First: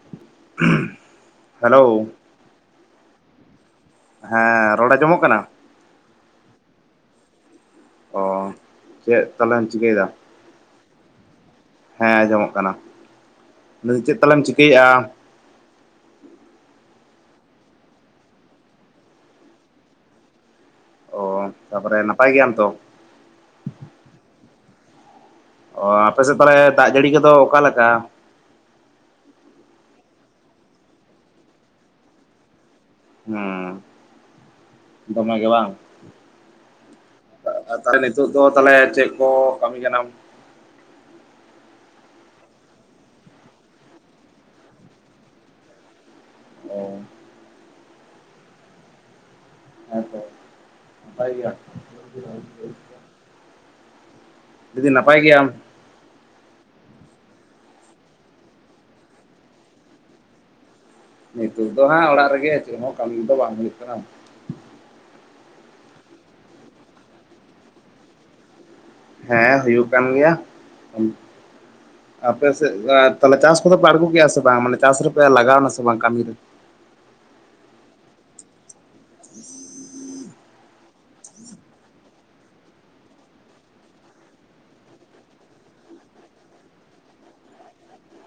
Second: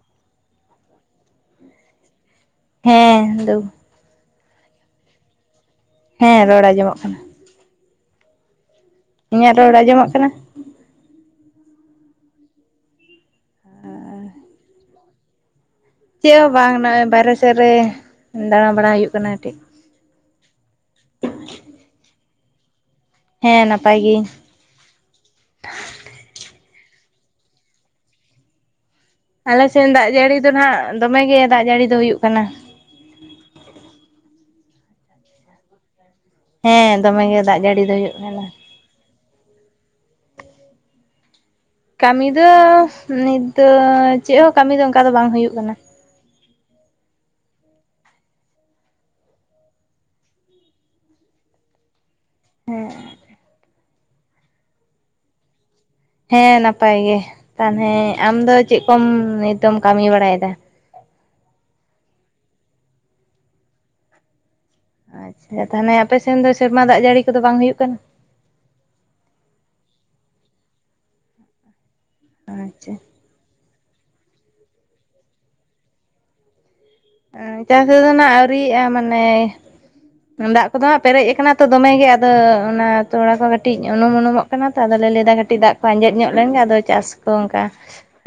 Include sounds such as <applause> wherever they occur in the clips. ᱼᱼ <unintelligible> ᱦᱮᱞᱳ ᱦᱮᱸᱼᱫᱩ ᱦᱮᱸ ᱨᱚᱲ ᱟᱸᱡᱚᱢᱚᱜ ᱠᱟᱱᱟ? ᱦᱮᱸ ᱨᱚᱲ ᱟᱸᱡᱚᱢᱼᱜ ᱠᱟᱱᱟ ᱚ ᱪᱮᱫ ᱤᱧᱟᱹᱜ ᱛᱟᱦᱚᱞᱮᱢ ᱨᱚᱲ ᱪᱤᱠᱟᱹᱭ ᱮᱫᱟ? ᱟᱸᱡᱚᱢᱚᱜ ᱠᱟᱱᱟ? ᱦᱮᱸ ᱟᱸᱡᱚᱢᱚᱜ ᱠᱟᱱᱟ, ᱞᱟᱹᱭᱫᱟᱸᱧ ᱪᱮᱫ ᱛᱟᱞᱮᱢ ᱪᱤᱠᱟᱹᱭᱮᱫᱟ ᱪᱮᱫ ᱦᱚᱸ ᱵᱟᱝ ᱱᱚᱜᱼᱚᱭ ᱵᱟᱨᱦᱮ ᱥᱮᱫ ᱨᱮ ᱫᱟᱬᱟ ᱵᱟᱲᱟ ᱦᱩᱭᱩᱜ ᱠᱟᱱᱟ ᱴᱤᱠ ᱚᱻ ᱛᱟᱯᱚᱨᱮ ᱱᱟᱯᱟᱭ ᱜᱮᱭᱟᱢ ᱛᱚ ᱦᱮᱸ ᱱᱟᱯᱟᱭ ᱜᱮ ᱚᱻ ᱟᱯᱮ ᱥᱮᱫ ᱛᱟᱦᱚᱞᱮ ᱫᱟᱜ ᱡᱟᱹᱲᱤ ᱠᱚᱫᱚ ᱚᱠᱟᱞᱮᱠᱟ? ᱟᱞᱮ ᱥᱮᱱ ᱫᱟᱜ ᱡᱟᱹᱲᱤ ᱫᱚ ᱱᱟᱦᱟᱜ ᱫᱚᱢᱮ ᱜᱮ ᱫᱟᱜ ᱡᱟᱲᱤ ᱫᱚ ᱦᱩᱭᱩᱜ ᱠᱟᱱᱟ ᱦᱮᱸ ᱫᱚᱢᱮ ᱜᱮ ᱵᱟᱝ ᱦᱮᱸ ᱫᱚᱢᱮ ᱜᱮ ᱫᱟᱜ ᱡᱟᱹᱲᱤ ᱛᱟᱦᱞᱮ ᱦᱩᱭᱩᱜ ᱱᱤᱛᱳᱜ ᱫᱚ ᱠᱟᱱᱟ ᱛᱟᱦᱞᱮ ᱪᱮᱫ ᱠᱚ ᱠᱟᱹᱢᱤ ᱠᱟᱱᱟᱢ ᱠᱟᱢᱤ ᱫᱚ ᱱᱤᱛ ᱫᱚ ᱪᱮᱫ ᱦᱚᱸ ᱠᱟᱢᱤ ᱫᱚ ᱚᱱᱠᱟ ᱫᱚ ᱵᱟᱝ ᱦᱩᱭᱩᱜ ᱠᱟᱱᱟ <inaudible> ᱦᱮᱸ ᱥᱮ ᱱᱟᱯᱟᱭ ᱜᱮᱭᱟᱠᱚ ᱡᱩᱫᱤ ᱱᱟᱯᱟᱭ ᱜᱮᱭᱟᱢ ᱦᱮᱸ ᱱᱟᱯᱟᱭ ᱜᱮ, ᱛᱟᱦᱞᱮ ᱟᱢ ᱫᱚ ᱪᱮᱫ ᱠᱚᱢ ᱱᱤᱛᱮᱢ ᱠᱟᱹᱢᱤ ᱵᱟᱲᱟᱭᱮᱼᱫᱟ ᱱᱤᱛᱚᱜ ᱫᱚ ᱦᱟᱸᱜ ᱚᱲᱟᱜ ᱨᱮ ᱜᱮ, ᱪᱮᱫ ᱦᱚᱸ ᱠᱟᱹᱢᱤ ᱫᱚ ᱵᱟᱝ ᱦᱩᱭᱩᱜ ᱠᱟᱱᱟ ᱟᱪᱪᱷᱟ ᱛᱟᱦᱚᱞᱮ ᱟᱯᱮᱥᱮᱱ ᱫᱚ ᱥᱮᱨᱢᱟ ᱫᱟᱜ ᱡᱟᱹᱲᱤ ᱠᱚᱫᱚ ᱵᱟᱝ ᱦᱩᱭᱩᱜ ᱠᱟᱱᱟ? ᱦᱮᱸ ᱦᱩᱭᱩᱜ ᱠᱟᱱ ᱜᱮᱭᱟ, ᱟᱯᱮ ᱥᱮᱫ ᱟᱪᱪᱷᱟ <unintelligible> ᱛᱟᱦᱚᱞᱮ ᱪᱟᱥ ᱠᱚᱫᱚ ᱯᱮ ᱟᱬᱜᱳ ᱠᱮᱭᱟ ᱥᱮ ᱵᱟᱝ, ᱢᱟᱱᱮ ᱪᱟᱥ ᱨᱮᱯᱮ ᱞᱟᱜᱟᱣᱼᱱᱟ ᱥᱮ ᱵᱟᱝ ᱠᱟᱢᱤ ᱨᱮ ᱪᱟᱥ ᱫᱚ ᱱᱟᱜ ᱟᱹᱣᱨᱤᱭᱼᱟ ᱢᱟᱱᱮ ᱫᱟᱜ ᱠᱚᱫᱚ ᱦᱟᱸᱜ ᱯᱮᱨᱮᱡ ᱟᱠᱟᱱᱟ ᱛᱚ ᱫᱚᱢᱮ ᱜᱮ ᱟᱫᱚ ᱚᱱᱟ ᱛᱚᱲᱟ ᱠᱚ ᱠᱟᱹᱴᱤᱡ ᱩᱱᱩᱢ ᱩᱱᱩᱢᱚᱜ ᱱᱟ ᱛᱚ ᱛᱟᱦᱞᱮ ᱞᱟᱹᱭᱫᱟ ᱠᱟᱹᱴᱤᱡ ᱫᱟᱜ ᱠᱚ ᱟᱸᱡᱮᱫ ᱧᱚᱜ ᱞᱮᱱᱜᱮ ᱟᱫᱚ ᱪᱟᱥ ᱠᱚ ᱚᱱᱠᱟ